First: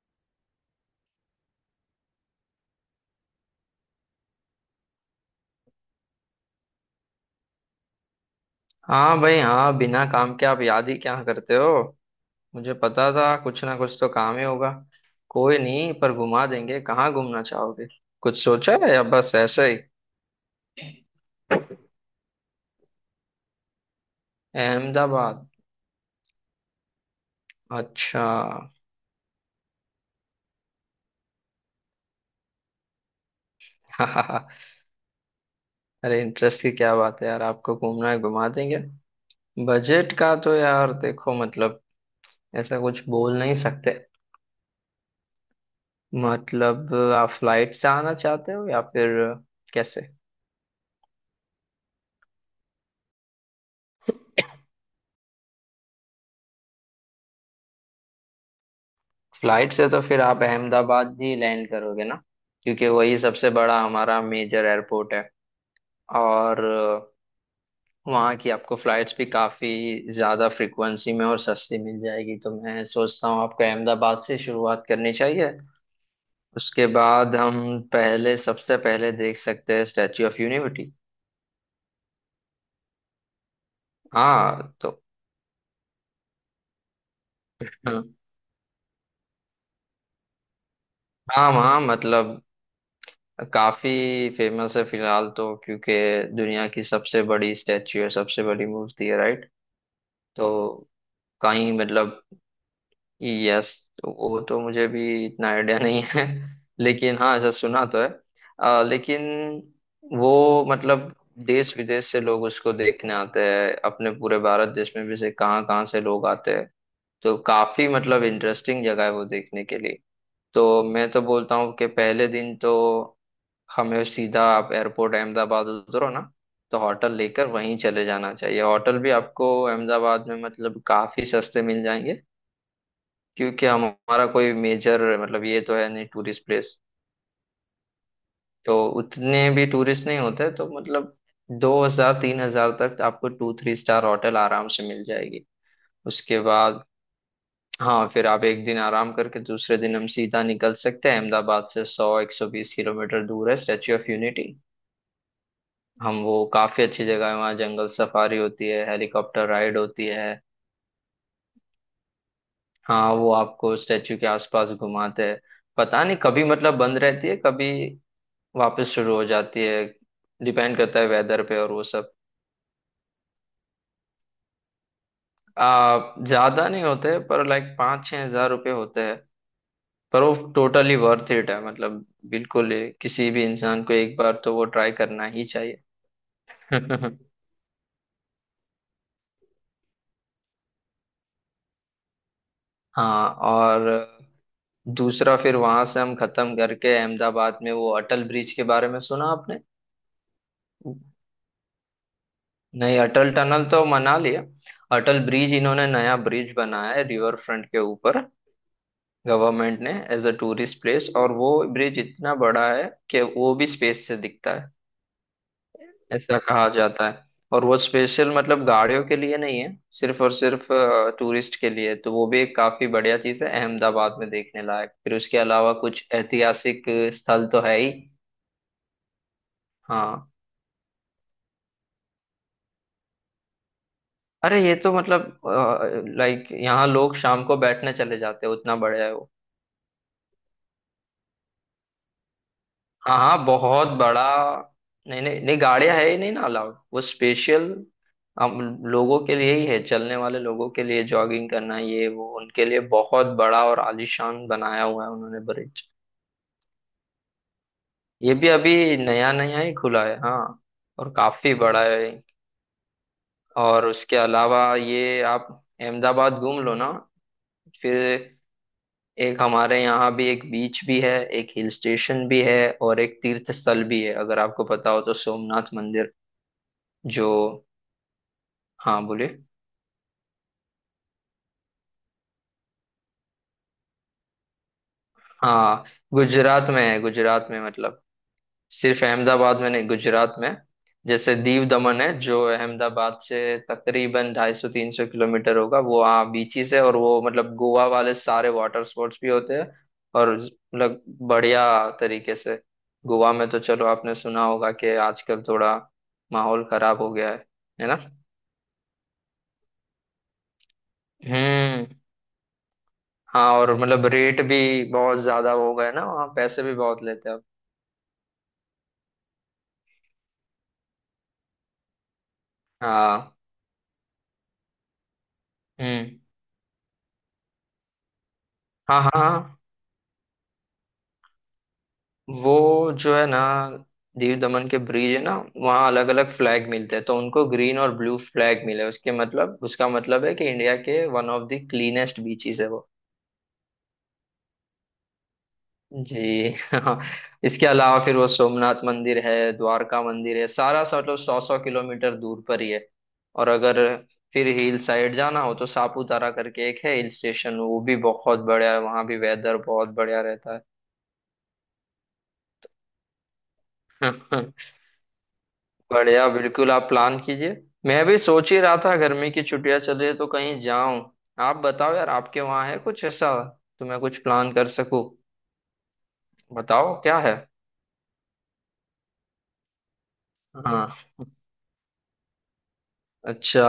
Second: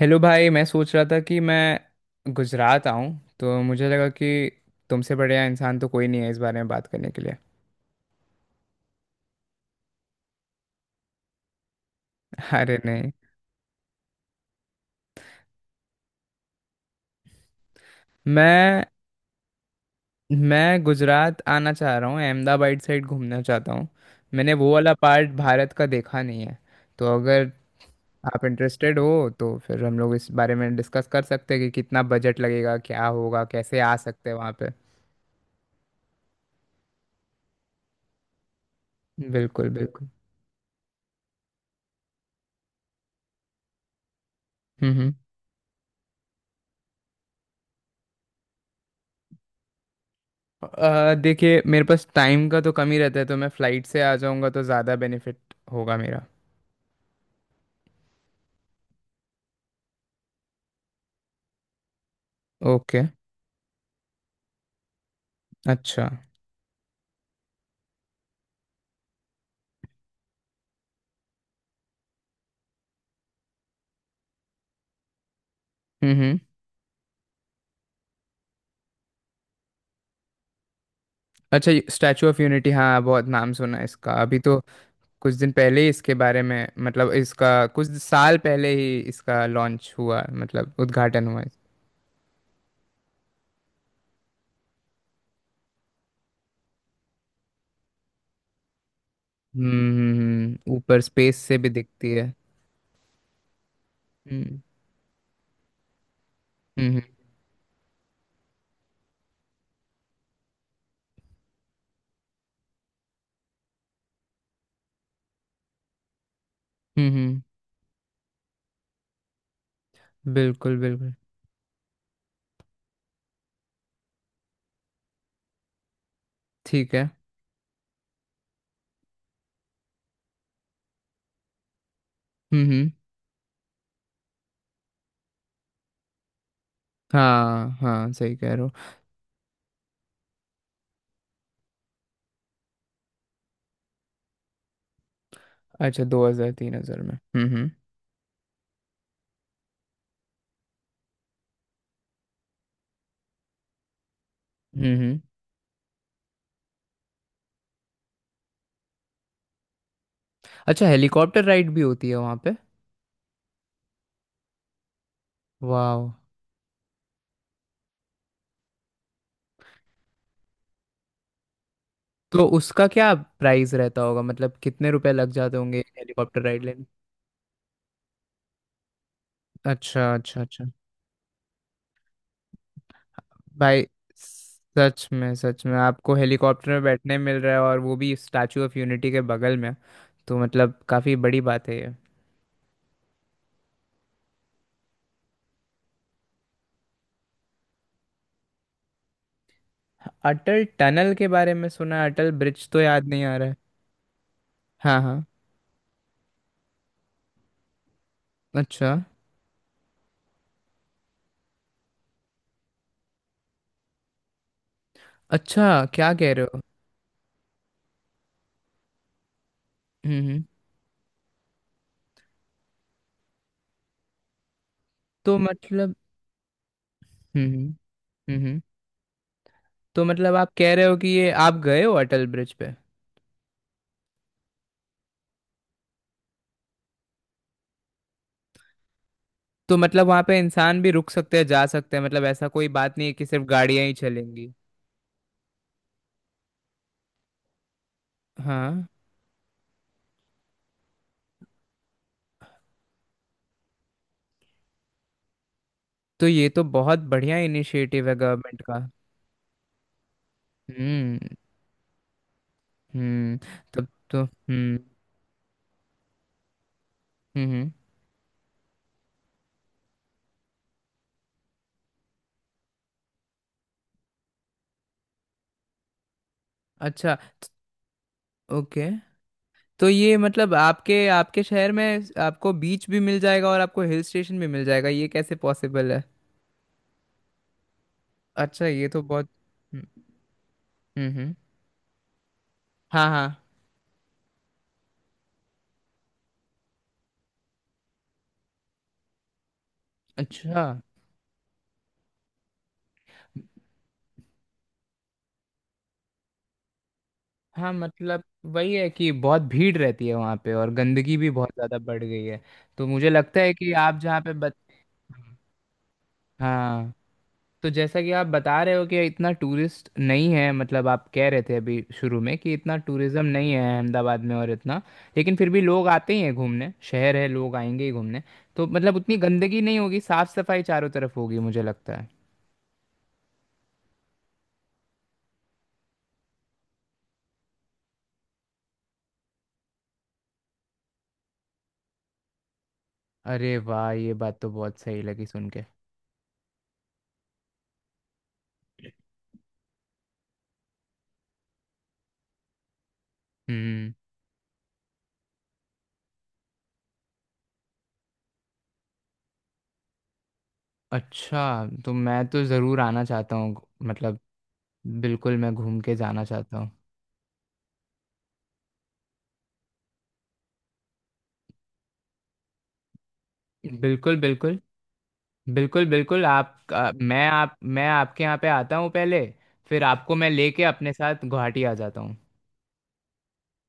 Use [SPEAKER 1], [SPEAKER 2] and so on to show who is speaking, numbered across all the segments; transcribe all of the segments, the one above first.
[SPEAKER 1] Hello भाई, मैं सोच रहा था कि मैं गुजरात आऊं, तो मुझे लगा कि तुमसे बढ़िया इंसान तो कोई नहीं है इस बारे में बात करने के लिए।
[SPEAKER 2] हाँ भाई हाँ बिना काम के आप याद ही क्या करते हो। मुझे
[SPEAKER 1] अरे नहीं,
[SPEAKER 2] पता था कुछ ना कुछ तो काम ही होगा। कोई नहीं पर घुमा देंगे, कहाँ घूमना चाहोगे? कुछ सोचा
[SPEAKER 1] मैं
[SPEAKER 2] है या बस ऐसे ही?
[SPEAKER 1] मैं गुजरात आना चाह रहा हूँ, अहमदाबाद साइड घूमना चाहता हूँ। मैंने वो वाला पार्ट
[SPEAKER 2] अहमदाबाद।
[SPEAKER 1] भारत का देखा नहीं है। तो अगर
[SPEAKER 2] अच्छा।
[SPEAKER 1] आप इंटरेस्टेड हो तो फिर हम लोग इस बारे में डिस्कस कर सकते हैं कि कितना बजट लगेगा, क्या होगा, कैसे आ सकते हैं वहाँ पे।
[SPEAKER 2] अरे इंटरेस्ट की क्या बात है यार, आपको घूमना है घुमा देंगे।
[SPEAKER 1] बिल्कुल बिल्कुल।
[SPEAKER 2] बजट का तो यार देखो मतलब ऐसा कुछ बोल नहीं सकते।
[SPEAKER 1] हम्म।
[SPEAKER 2] मतलब आप फ्लाइट से आना चाहते हो या फिर कैसे?
[SPEAKER 1] देखिए, मेरे पास टाइम का तो कम ही रहता है, तो मैं फ्लाइट से आ जाऊंगा तो ज़्यादा बेनिफिट होगा मेरा।
[SPEAKER 2] फ्लाइट से तो फिर आप अहमदाबाद ही लैंड करोगे ना, क्योंकि
[SPEAKER 1] ओके।
[SPEAKER 2] वही सबसे बड़ा हमारा मेजर एयरपोर्ट है।
[SPEAKER 1] अच्छा।
[SPEAKER 2] और वहाँ की आपको फ्लाइट्स भी काफ़ी ज़्यादा फ्रिक्वेंसी में और सस्ती मिल जाएगी, तो मैं सोचता हूँ आपको अहमदाबाद से शुरुआत करनी चाहिए।
[SPEAKER 1] हम्म।
[SPEAKER 2] उसके बाद हम पहले, सबसे पहले देख सकते हैं स्टैच्यू ऑफ यूनिटी।
[SPEAKER 1] अच्छा, स्टैचू ऑफ यूनिटी, हाँ बहुत नाम सुना है इसका। अभी तो
[SPEAKER 2] हाँ तो।
[SPEAKER 1] कुछ दिन पहले ही इसके बारे में, मतलब इसका कुछ
[SPEAKER 2] हाँ
[SPEAKER 1] साल पहले ही इसका लॉन्च हुआ, मतलब उद्घाटन हुआ
[SPEAKER 2] हाँ, वहाँ मतलब काफ़ी फेमस है फिलहाल तो, क्योंकि दुनिया की सबसे बड़ी स्टैच्यू है, सबसे बड़ी मूर्ति है, राइट।
[SPEAKER 1] हम्म
[SPEAKER 2] तो
[SPEAKER 1] ऊपर स्पेस से भी
[SPEAKER 2] कहीं
[SPEAKER 1] दिखती
[SPEAKER 2] मतलब,
[SPEAKER 1] है।
[SPEAKER 2] यस, वो तो
[SPEAKER 1] हम्म
[SPEAKER 2] मुझे भी इतना आइडिया नहीं है।
[SPEAKER 1] हम्म।
[SPEAKER 2] लेकिन हाँ ऐसा सुना तो है। लेकिन वो मतलब देश विदेश से लोग उसको देखने आते हैं, अपने पूरे भारत देश में भी से कहाँ कहाँ से लोग आते हैं।
[SPEAKER 1] हम्म,
[SPEAKER 2] तो
[SPEAKER 1] हम्म।
[SPEAKER 2] काफी मतलब इंटरेस्टिंग जगह है वो देखने के लिए।
[SPEAKER 1] बिल्कुल
[SPEAKER 2] तो मैं
[SPEAKER 1] बिल्कुल।
[SPEAKER 2] तो बोलता हूँ कि पहले दिन तो हमें सीधा आप एयरपोर्ट अहमदाबाद उतरो ना, तो
[SPEAKER 1] ठीक है।
[SPEAKER 2] होटल लेकर वहीं चले जाना चाहिए। होटल भी आपको अहमदाबाद में मतलब काफी सस्ते मिल जाएंगे,
[SPEAKER 1] हम्म।
[SPEAKER 2] क्योंकि हमारा कोई मेजर मतलब ये तो है नहीं टूरिस्ट प्लेस।
[SPEAKER 1] हाँ हाँ, सही कह रहे हो।
[SPEAKER 2] तो उतने भी टूरिस्ट नहीं होते, तो मतलब 2 हजार 3 हजार तक आपको 2-3 स्टार होटल आराम से मिल जाएगी।
[SPEAKER 1] अच्छा, दो
[SPEAKER 2] उसके
[SPEAKER 1] हजार तीन
[SPEAKER 2] बाद
[SPEAKER 1] हजार में। हम्म।
[SPEAKER 2] हाँ, फिर आप एक दिन आराम करके दूसरे दिन हम सीधा निकल सकते हैं, अहमदाबाद से 100-120 किलोमीटर दूर है स्टेच्यू ऑफ यूनिटी।
[SPEAKER 1] हम्म हम्म।
[SPEAKER 2] हम वो काफी अच्छी जगह है, वहाँ जंगल सफारी होती है, हेलीकॉप्टर राइड होती है।
[SPEAKER 1] अच्छा, हेलीकॉप्टर राइड भी होती है वहाँ पे।
[SPEAKER 2] हाँ, वो आपको स्टेच्यू के आसपास घुमाते हैं। पता
[SPEAKER 1] वाह।
[SPEAKER 2] नहीं कभी मतलब बंद रहती है, कभी वापस शुरू हो जाती है, डिपेंड करता है वेदर पे और वो सब।
[SPEAKER 1] तो उसका क्या प्राइस रहता होगा, मतलब कितने रुपए लग जाते
[SPEAKER 2] आ
[SPEAKER 1] होंगे हेलीकॉप्टर राइड
[SPEAKER 2] ज्यादा नहीं
[SPEAKER 1] लेने।
[SPEAKER 2] होते पर लाइक 5-6 हजार रुपये होते हैं।
[SPEAKER 1] अच्छा
[SPEAKER 2] पर वो
[SPEAKER 1] अच्छा अच्छा।
[SPEAKER 2] टोटली वर्थ इट है, मतलब बिल्कुल ही किसी भी इंसान
[SPEAKER 1] भाई,
[SPEAKER 2] को एक बार तो वो ट्राई करना ही
[SPEAKER 1] सच में आपको हेलीकॉप्टर
[SPEAKER 2] चाहिए।
[SPEAKER 1] में बैठने मिल रहा है और वो भी स्टैचू ऑफ यूनिटी के बगल में, तो मतलब काफ़ी बड़ी बात है ये।
[SPEAKER 2] हाँ और दूसरा, फिर वहां से हम खत्म करके अहमदाबाद में वो अटल ब्रिज के बारे में सुना आपने?
[SPEAKER 1] अटल टनल के बारे में सुना है, अटल ब्रिज तो
[SPEAKER 2] नहीं
[SPEAKER 1] याद नहीं
[SPEAKER 2] अटल
[SPEAKER 1] आ रहा है।
[SPEAKER 2] टनल तो मना लिया।
[SPEAKER 1] हाँ
[SPEAKER 2] अटल
[SPEAKER 1] हाँ।
[SPEAKER 2] ब्रिज, इन्होंने नया ब्रिज बनाया है रिवर फ्रंट के ऊपर,
[SPEAKER 1] अच्छा।
[SPEAKER 2] गवर्नमेंट ने, एज अ टूरिस्ट प्लेस। और वो ब्रिज इतना बड़ा है कि वो भी स्पेस से दिखता है,
[SPEAKER 1] अच्छा, क्या कह
[SPEAKER 2] ऐसा
[SPEAKER 1] रहे हो।
[SPEAKER 2] कहा जाता है। और वो स्पेशल मतलब गाड़ियों के लिए नहीं है, सिर्फ
[SPEAKER 1] हम्म
[SPEAKER 2] और
[SPEAKER 1] हम्म।
[SPEAKER 2] सिर्फ टूरिस्ट के लिए। तो वो भी एक काफी बढ़िया चीज है अहमदाबाद में देखने लायक। फिर
[SPEAKER 1] तो
[SPEAKER 2] उसके अलावा
[SPEAKER 1] मतलब।
[SPEAKER 2] कुछ ऐतिहासिक स्थल तो है ही।
[SPEAKER 1] हम्म। हम्म। तो
[SPEAKER 2] हाँ।
[SPEAKER 1] मतलब आप कह रहे हो कि ये आप गए हो अटल ब्रिज पे।
[SPEAKER 2] अरे ये तो मतलब लाइक यहाँ लोग शाम को बैठने चले जाते हैं, उतना बड़ा है वो।
[SPEAKER 1] तो मतलब वहां पे इंसान भी रुक सकते हैं, जा सकते हैं, मतलब ऐसा कोई बात नहीं है
[SPEAKER 2] हाँ
[SPEAKER 1] कि सिर्फ
[SPEAKER 2] हाँ
[SPEAKER 1] गाड़ियां
[SPEAKER 2] बहुत
[SPEAKER 1] ही
[SPEAKER 2] बड़ा।
[SPEAKER 1] चलेंगी।
[SPEAKER 2] नहीं नहीं नहीं, गाड़ियां है ही नहीं ना अलाउड, वो स्पेशल हम
[SPEAKER 1] हाँ।
[SPEAKER 2] लोगों के लिए ही है, चलने वाले लोगों के लिए, जॉगिंग करना ये वो, उनके लिए बहुत बड़ा और आलीशान बनाया हुआ है उन्होंने ब्रिज।
[SPEAKER 1] तो ये तो बहुत बढ़िया इनिशिएटिव है
[SPEAKER 2] ये भी
[SPEAKER 1] गवर्नमेंट का।
[SPEAKER 2] अभी नया नया ही खुला है हाँ, और
[SPEAKER 1] हम्म
[SPEAKER 2] काफी बड़ा है।
[SPEAKER 1] हम्म। तब
[SPEAKER 2] और उसके
[SPEAKER 1] तो
[SPEAKER 2] अलावा ये आप अहमदाबाद घूम लो ना।
[SPEAKER 1] हम्म। हम्म।
[SPEAKER 2] फिर एक हमारे यहाँ भी एक बीच भी है, एक हिल स्टेशन भी है, और एक तीर्थ स्थल भी है, अगर आपको पता हो तो सोमनाथ मंदिर
[SPEAKER 1] अच्छा
[SPEAKER 2] जो।
[SPEAKER 1] ओके।
[SPEAKER 2] हाँ बोलिए।
[SPEAKER 1] तो ये मतलब आपके आपके शहर में आपको बीच भी मिल जाएगा और आपको हिल स्टेशन भी मिल जाएगा, ये कैसे
[SPEAKER 2] हाँ
[SPEAKER 1] पॉसिबल है?
[SPEAKER 2] गुजरात में है, गुजरात में मतलब
[SPEAKER 1] अच्छा, ये तो
[SPEAKER 2] सिर्फ
[SPEAKER 1] बहुत।
[SPEAKER 2] अहमदाबाद में नहीं,
[SPEAKER 1] हम्म।
[SPEAKER 2] गुजरात में।
[SPEAKER 1] हम्म हम्म।
[SPEAKER 2] जैसे दीव दमन है जो
[SPEAKER 1] हाँ
[SPEAKER 2] अहमदाबाद
[SPEAKER 1] हाँ।
[SPEAKER 2] से तकरीबन 250-300 किलोमीटर होगा, वो हाँ बीचेस है, और वो मतलब गोवा वाले सारे वाटर स्पोर्ट्स भी होते हैं, और
[SPEAKER 1] अच्छा।
[SPEAKER 2] मतलब बढ़िया तरीके से। गोवा में तो चलो आपने सुना होगा कि आजकल थोड़ा माहौल खराब हो गया है
[SPEAKER 1] हाँ
[SPEAKER 2] है ना।
[SPEAKER 1] मतलब वही है कि बहुत भीड़ रहती है वहाँ पे और गंदगी भी बहुत ज़्यादा
[SPEAKER 2] हम्म।
[SPEAKER 1] बढ़ गई है, तो मुझे लगता
[SPEAKER 2] हाँ
[SPEAKER 1] है कि
[SPEAKER 2] और
[SPEAKER 1] आप
[SPEAKER 2] मतलब
[SPEAKER 1] जहाँ पे
[SPEAKER 2] रेट
[SPEAKER 1] बत।
[SPEAKER 2] भी बहुत ज्यादा हो गए ना, वहाँ पैसे भी
[SPEAKER 1] हाँ।
[SPEAKER 2] बहुत लेते हैं अब।
[SPEAKER 1] तो जैसा कि आप बता रहे हो कि इतना टूरिस्ट नहीं है, मतलब आप कह रहे थे अभी शुरू में कि इतना टूरिज्म
[SPEAKER 2] हाँ।
[SPEAKER 1] नहीं है अहमदाबाद में, और इतना लेकिन फिर भी लोग आते
[SPEAKER 2] हम्म।
[SPEAKER 1] ही हैं घूमने, शहर है लोग आएंगे ही घूमने। तो मतलब
[SPEAKER 2] हाँ हाँ
[SPEAKER 1] उतनी
[SPEAKER 2] हाँ,
[SPEAKER 1] गंदगी नहीं होगी, साफ सफाई चारों तरफ होगी मुझे लगता है।
[SPEAKER 2] वो जो है ना दीव दमन के ब्रिज है ना, वहाँ अलग अलग फ्लैग मिलते हैं, तो उनको ग्रीन और ब्लू फ्लैग मिले, उसके मतलब उसका मतलब है कि इंडिया के one of the cleanest beaches है वो।
[SPEAKER 1] अरे वाह, ये बात तो बहुत सही लगी सुन के।
[SPEAKER 2] जी हाँ। इसके अलावा फिर वो सोमनाथ मंदिर है, द्वारका मंदिर है, सारा सा मतलब 100-100 किलोमीटर दूर पर ही है। और अगर
[SPEAKER 1] हम्म।
[SPEAKER 2] फिर हिल साइड जाना हो तो सापुतारा करके एक है हिल स्टेशन, वो भी बहुत बढ़िया है, वहाँ भी वेदर बहुत बढ़िया रहता
[SPEAKER 1] अच्छा, तो मैं तो ज़रूर आना चाहता हूँ,
[SPEAKER 2] है।
[SPEAKER 1] मतलब बिल्कुल मैं घूम के जाना
[SPEAKER 2] बढ़िया,
[SPEAKER 1] चाहता हूँ।
[SPEAKER 2] बिल्कुल आप प्लान कीजिए। मैं भी सोच ही रहा था गर्मी की छुट्टियां चल रही है तो कहीं जाऊं। आप बताओ यार आपके वहाँ है कुछ ऐसा, तो मैं
[SPEAKER 1] बिल्कुल
[SPEAKER 2] कुछ प्लान
[SPEAKER 1] बिल्कुल।
[SPEAKER 2] कर सकूं।
[SPEAKER 1] बिल्कुल बिल्कुल, आप आ,
[SPEAKER 2] बताओ क्या
[SPEAKER 1] मैं
[SPEAKER 2] है।
[SPEAKER 1] आप मैं आपके यहाँ पे आता हूँ पहले, फिर आपको मैं लेके अपने
[SPEAKER 2] हाँ।
[SPEAKER 1] साथ गुवाहाटी आ जाता हूँ।
[SPEAKER 2] अच्छा।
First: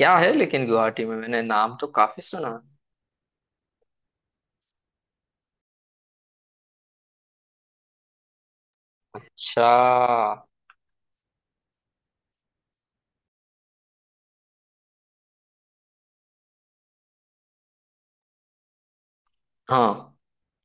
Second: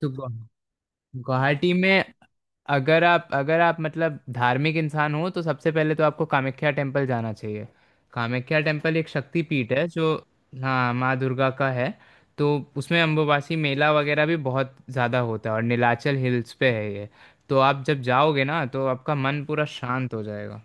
[SPEAKER 1] तो
[SPEAKER 2] है लेकिन गुवाहाटी में, मैंने
[SPEAKER 1] गुवाहाटी
[SPEAKER 2] नाम तो
[SPEAKER 1] में
[SPEAKER 2] काफी सुना है।
[SPEAKER 1] अगर आप मतलब धार्मिक इंसान हो, तो सबसे पहले तो आपको कामाख्या टेम्पल जाना चाहिए। कामाख्या टेम्पल एक शक्ति
[SPEAKER 2] अच्छा।
[SPEAKER 1] पीठ है जो, हाँ, माँ दुर्गा का है। तो उसमें अम्बुबासी मेला वगैरह भी बहुत ज़्यादा होता है और नीलाचल हिल्स पे है ये। तो आप जब जाओगे ना तो आपका मन पूरा शांत
[SPEAKER 2] हाँ।
[SPEAKER 1] हो जाएगा।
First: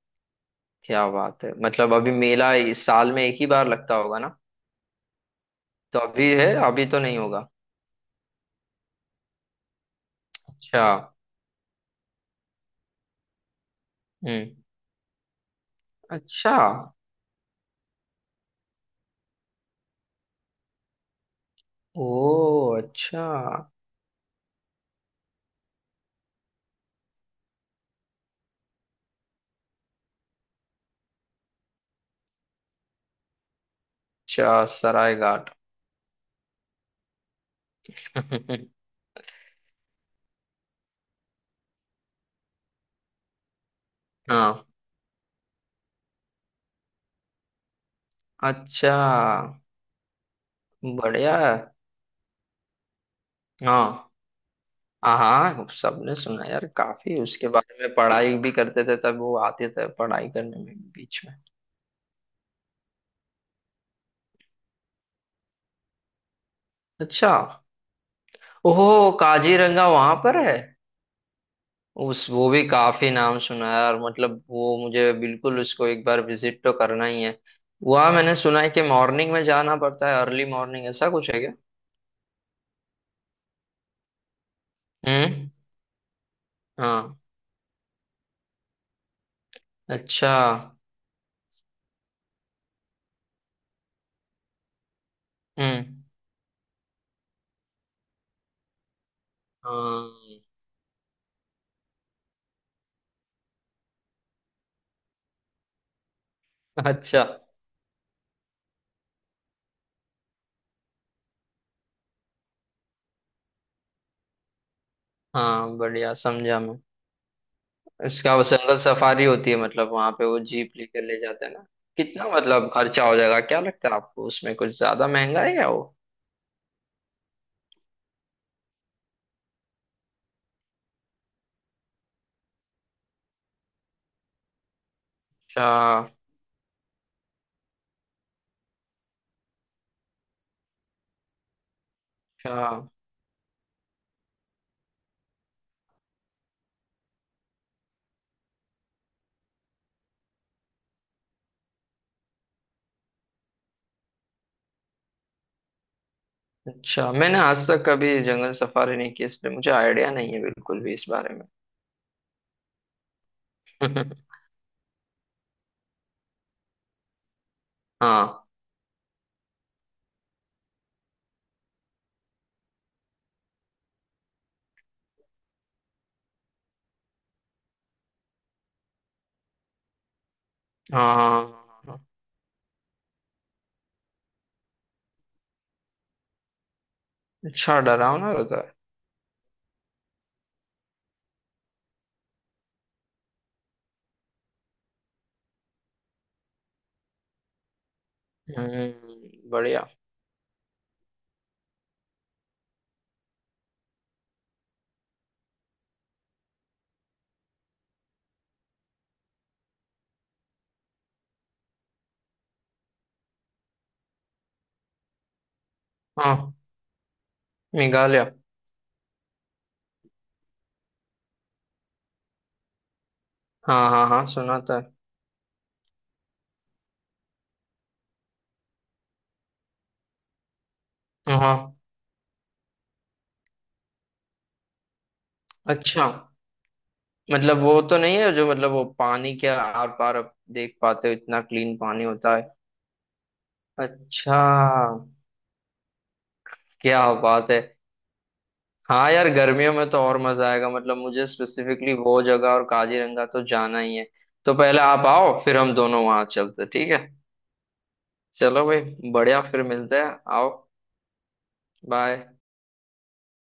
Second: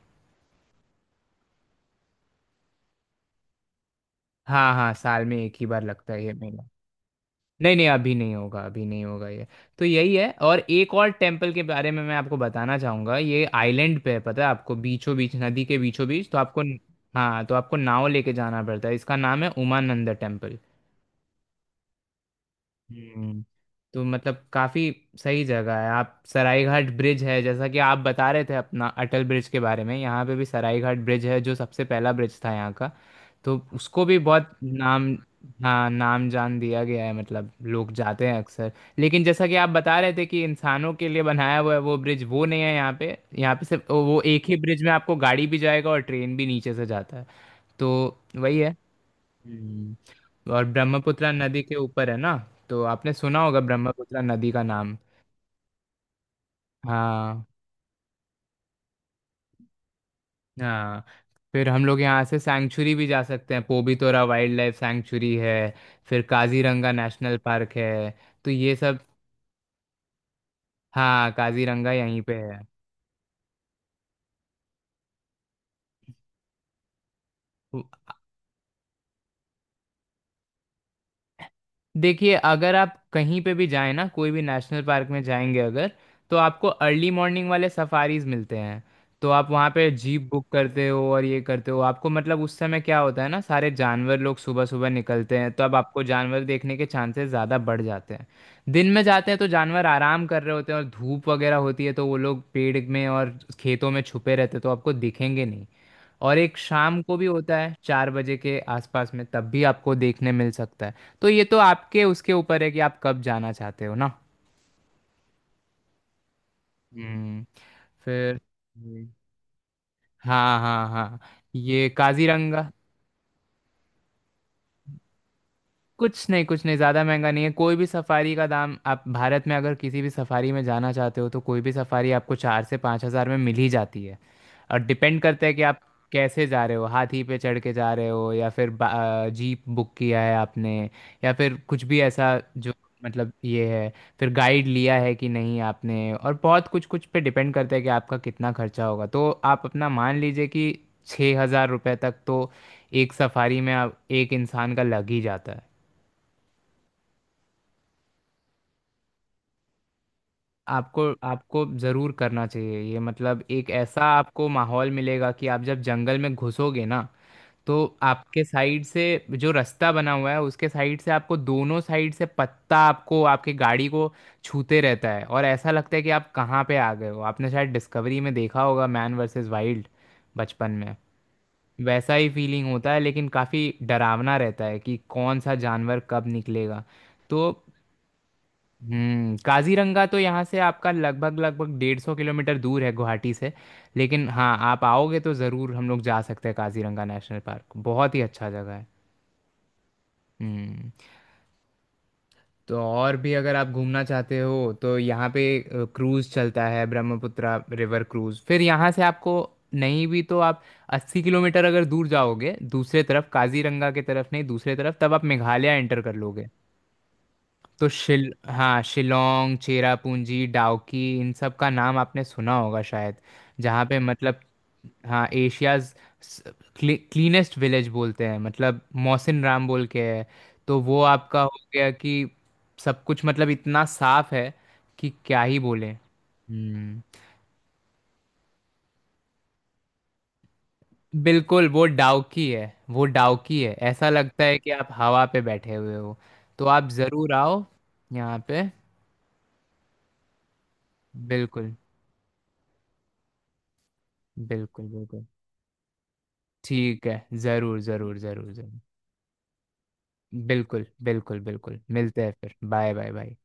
[SPEAKER 2] क्या बात है, मतलब अभी मेला इस साल में एक ही बार लगता होगा ना।
[SPEAKER 1] हाँ हाँ, साल में एक ही बार
[SPEAKER 2] तो
[SPEAKER 1] लगता है
[SPEAKER 2] अभी
[SPEAKER 1] ये
[SPEAKER 2] है?
[SPEAKER 1] मेला।
[SPEAKER 2] अभी तो नहीं होगा।
[SPEAKER 1] नहीं नहीं, अभी नहीं होगा, अभी नहीं होगा ये। तो यही है, और
[SPEAKER 2] अच्छा।
[SPEAKER 1] एक और टेम्पल के बारे में मैं आपको बताना चाहूंगा। ये आइलैंड पे है, पता
[SPEAKER 2] हम्म।
[SPEAKER 1] है आपको, बीचों बीच नदी के बीचों बीच, तो
[SPEAKER 2] अच्छा।
[SPEAKER 1] आपको, हाँ, तो आपको नाव लेके जाना पड़ता है। इसका नाम है उमानंद टेम्पल।
[SPEAKER 2] ओ। अच्छा।
[SPEAKER 1] हम्म। तो मतलब काफी सही जगह है। आप, सरायघाट ब्रिज है, जैसा कि आप बता रहे थे अपना अटल ब्रिज के बारे में, यहाँ पे भी सरायघाट ब्रिज है जो सबसे पहला ब्रिज था यहाँ का। तो उसको भी बहुत
[SPEAKER 2] अच्छा सराय
[SPEAKER 1] नाम,
[SPEAKER 2] घाट।
[SPEAKER 1] हाँ, नाम जान दिया गया है, मतलब लोग जाते हैं अक्सर। लेकिन जैसा कि आप बता रहे थे कि इंसानों के लिए बनाया हुआ है वो ब्रिज, वो नहीं है यहाँ पे। यहाँ पे सिर्फ वो एक ही
[SPEAKER 2] हाँ।
[SPEAKER 1] ब्रिज में आपको गाड़ी भी जाएगा और ट्रेन भी नीचे से जाता है। तो वही है।
[SPEAKER 2] अच्छा।
[SPEAKER 1] हम्म। और ब्रह्मपुत्र
[SPEAKER 2] बढ़िया है।
[SPEAKER 1] नदी के ऊपर है ना, तो आपने सुना होगा
[SPEAKER 2] हाँ
[SPEAKER 1] ब्रह्मपुत्र नदी का नाम।
[SPEAKER 2] हाँ हाँ, सबने सुना यार, काफी
[SPEAKER 1] हाँ
[SPEAKER 2] उसके बारे में पढ़ाई भी करते थे तब, वो आते थे पढ़ाई करने में भी
[SPEAKER 1] हाँ।
[SPEAKER 2] बीच में।
[SPEAKER 1] फिर हम लोग यहाँ से सैंक्चुरी भी जा सकते हैं, पोबितोरा वाइल्ड लाइफ सैंक्चुरी है, फिर काजीरंगा
[SPEAKER 2] अच्छा।
[SPEAKER 1] नेशनल पार्क है, तो ये
[SPEAKER 2] ओहो,
[SPEAKER 1] सब।
[SPEAKER 2] काजीरंगा वहां पर है।
[SPEAKER 1] हाँ, काजीरंगा यहीं
[SPEAKER 2] उस
[SPEAKER 1] पे
[SPEAKER 2] वो
[SPEAKER 1] है।
[SPEAKER 2] भी काफी नाम सुना है यार, मतलब वो मुझे बिल्कुल उसको एक बार विजिट तो करना ही है। वहाँ मैंने सुना है कि मॉर्निंग में जाना पड़ता है, अर्ली मॉर्निंग ऐसा कुछ है क्या?
[SPEAKER 1] देखिए, अगर आप कहीं पे भी जाएं ना, कोई भी नेशनल पार्क में
[SPEAKER 2] हम्म।
[SPEAKER 1] जाएंगे अगर, तो आपको अर्ली
[SPEAKER 2] हाँ।
[SPEAKER 1] मॉर्निंग वाले सफारीज मिलते हैं। तो आप वहाँ पे जीप
[SPEAKER 2] अच्छा।
[SPEAKER 1] बुक करते हो और ये करते हो। आपको मतलब, उस समय क्या होता है ना, सारे जानवर लोग सुबह सुबह निकलते हैं, तो अब आपको
[SPEAKER 2] हम्म।
[SPEAKER 1] जानवर देखने के चांसेस ज़्यादा बढ़ जाते हैं। दिन में जाते हैं तो जानवर आराम कर रहे होते हैं और धूप वगैरह होती है तो वो लोग पेड़ में और खेतों में छुपे रहते हैं, तो आपको दिखेंगे नहीं। और एक
[SPEAKER 2] हाँ।
[SPEAKER 1] शाम को
[SPEAKER 2] अच्छा।
[SPEAKER 1] भी होता है 4 बजे के आसपास में, तब भी आपको देखने मिल सकता है। तो ये तो आपके उसके ऊपर है कि आप कब जाना चाहते हो ना।
[SPEAKER 2] हाँ बढ़िया समझा मैं।
[SPEAKER 1] हम्म।
[SPEAKER 2] इसका
[SPEAKER 1] फिर,
[SPEAKER 2] वो जंगल सफारी होती है, मतलब वहां पे वो
[SPEAKER 1] हाँ
[SPEAKER 2] जीप
[SPEAKER 1] हाँ
[SPEAKER 2] लेकर
[SPEAKER 1] हाँ,
[SPEAKER 2] ले जाते हैं ना।
[SPEAKER 1] ये
[SPEAKER 2] कितना
[SPEAKER 1] काजीरंगा।
[SPEAKER 2] मतलब खर्चा हो जाएगा क्या लगता है आपको उसमें, कुछ ज्यादा महंगा है या वो?
[SPEAKER 1] कुछ नहीं कुछ नहीं, ज़्यादा महंगा नहीं है। कोई भी सफारी का दाम, आप भारत में अगर किसी भी सफारी में जाना चाहते हो, तो कोई भी सफारी आपको 4 से 5 हज़ार में मिल ही जाती है। और डिपेंड करता है कि
[SPEAKER 2] अच्छा
[SPEAKER 1] आप कैसे जा रहे हो, हाथी पे चढ़ के जा रहे हो, या फिर जीप बुक किया है आपने, या फिर कुछ भी ऐसा
[SPEAKER 2] अच्छा
[SPEAKER 1] जो मतलब ये है। फिर गाइड लिया है कि नहीं आपने, और बहुत कुछ कुछ पे डिपेंड करता है कि आपका कितना खर्चा होगा। तो आप अपना मान लीजिए कि 6 हज़ार रुपये तक तो एक सफारी में आप, एक इंसान का लग ही जाता है।
[SPEAKER 2] अच्छा, मैंने आज तक कभी जंगल सफारी नहीं की इसलिए मुझे आइडिया नहीं है बिल्कुल भी
[SPEAKER 1] आपको,
[SPEAKER 2] इस बारे में।
[SPEAKER 1] आपको ज़रूर करना चाहिए ये। मतलब एक ऐसा आपको माहौल मिलेगा कि आप जब जंगल में घुसोगे ना, तो आपके
[SPEAKER 2] हाँ
[SPEAKER 1] साइड से, जो रास्ता बना हुआ है उसके साइड से, आपको दोनों साइड से पत्ता आपको आपके गाड़ी को छूते रहता है, और ऐसा लगता है कि आप कहाँ पे आ गए हो। आपने शायद डिस्कवरी में देखा होगा मैन वर्सेस वाइल्ड बचपन में,
[SPEAKER 2] हाँ हाँ हाँ, हाँ।
[SPEAKER 1] वैसा ही फीलिंग होता है। लेकिन काफ़ी डरावना रहता है कि कौन सा जानवर कब निकलेगा। तो
[SPEAKER 2] अच्छा डरावना रहता
[SPEAKER 1] हम्म। काजीरंगा तो यहाँ से आपका लगभग लगभग 150 किलोमीटर दूर है गुवाहाटी से, लेकिन हाँ, आप आओगे तो ज़रूर हम लोग जा सकते हैं। काजीरंगा नेशनल पार्क बहुत ही अच्छा
[SPEAKER 2] है,
[SPEAKER 1] जगह है।
[SPEAKER 2] बढ़िया।
[SPEAKER 1] हम्म। तो और भी अगर आप घूमना चाहते हो तो यहाँ पे क्रूज़ चलता है, ब्रह्मपुत्रा रिवर क्रूज़। फिर यहाँ से आपको, नहीं भी तो आप 80 किलोमीटर अगर दूर जाओगे दूसरे तरफ, काजीरंगा के तरफ नहीं, दूसरे तरफ, तब आप मेघालय एंटर कर लोगे।
[SPEAKER 2] हाँ
[SPEAKER 1] तो शिल
[SPEAKER 2] मेघालय।
[SPEAKER 1] हाँ, शिलोंग, चेरापूंजी, डाउकी, इन सब का नाम आपने सुना होगा शायद। जहाँ
[SPEAKER 2] हाँ
[SPEAKER 1] पे
[SPEAKER 2] हाँ हाँ
[SPEAKER 1] मतलब,
[SPEAKER 2] सुना था।
[SPEAKER 1] हाँ, एशियाज क्लीनेस्ट विलेज बोलते हैं, मतलब मोहसिन राम बोल के है। तो वो
[SPEAKER 2] हाँ
[SPEAKER 1] आपका हो
[SPEAKER 2] हाँ,
[SPEAKER 1] गया कि सब कुछ मतलब इतना साफ है कि क्या ही बोले।
[SPEAKER 2] अच्छा,
[SPEAKER 1] हम्म।
[SPEAKER 2] मतलब वो तो नहीं है जो मतलब वो पानी के आर पार आप देख पाते हो इतना
[SPEAKER 1] बिल्कुल,
[SPEAKER 2] क्लीन
[SPEAKER 1] वो
[SPEAKER 2] पानी होता है?
[SPEAKER 1] डाउकी है। वो डाउकी है, ऐसा
[SPEAKER 2] अच्छा।
[SPEAKER 1] लगता है कि आप हवा पे बैठे हुए हो। तो आप
[SPEAKER 2] क्या
[SPEAKER 1] ज़रूर
[SPEAKER 2] बात है।
[SPEAKER 1] आओ यहाँ पे।
[SPEAKER 2] हाँ यार गर्मियों में तो और मजा आएगा, मतलब मुझे
[SPEAKER 1] बिल्कुल
[SPEAKER 2] स्पेसिफिकली वो जगह और काजीरंगा तो जाना ही है। तो पहले
[SPEAKER 1] बिल्कुल
[SPEAKER 2] आप
[SPEAKER 1] बिल्कुल।
[SPEAKER 2] आओ फिर हम दोनों वहां चलते, ठीक
[SPEAKER 1] ठीक
[SPEAKER 2] है।
[SPEAKER 1] है। ज़रूर ज़रूर ज़रूर
[SPEAKER 2] चलो
[SPEAKER 1] ज़रूर।
[SPEAKER 2] भाई, बढ़िया फिर मिलते हैं, आओ।
[SPEAKER 1] बिल्कुल बिल्कुल बिल्कुल, मिलते
[SPEAKER 2] बाय।
[SPEAKER 1] हैं फिर। Bye bye bye.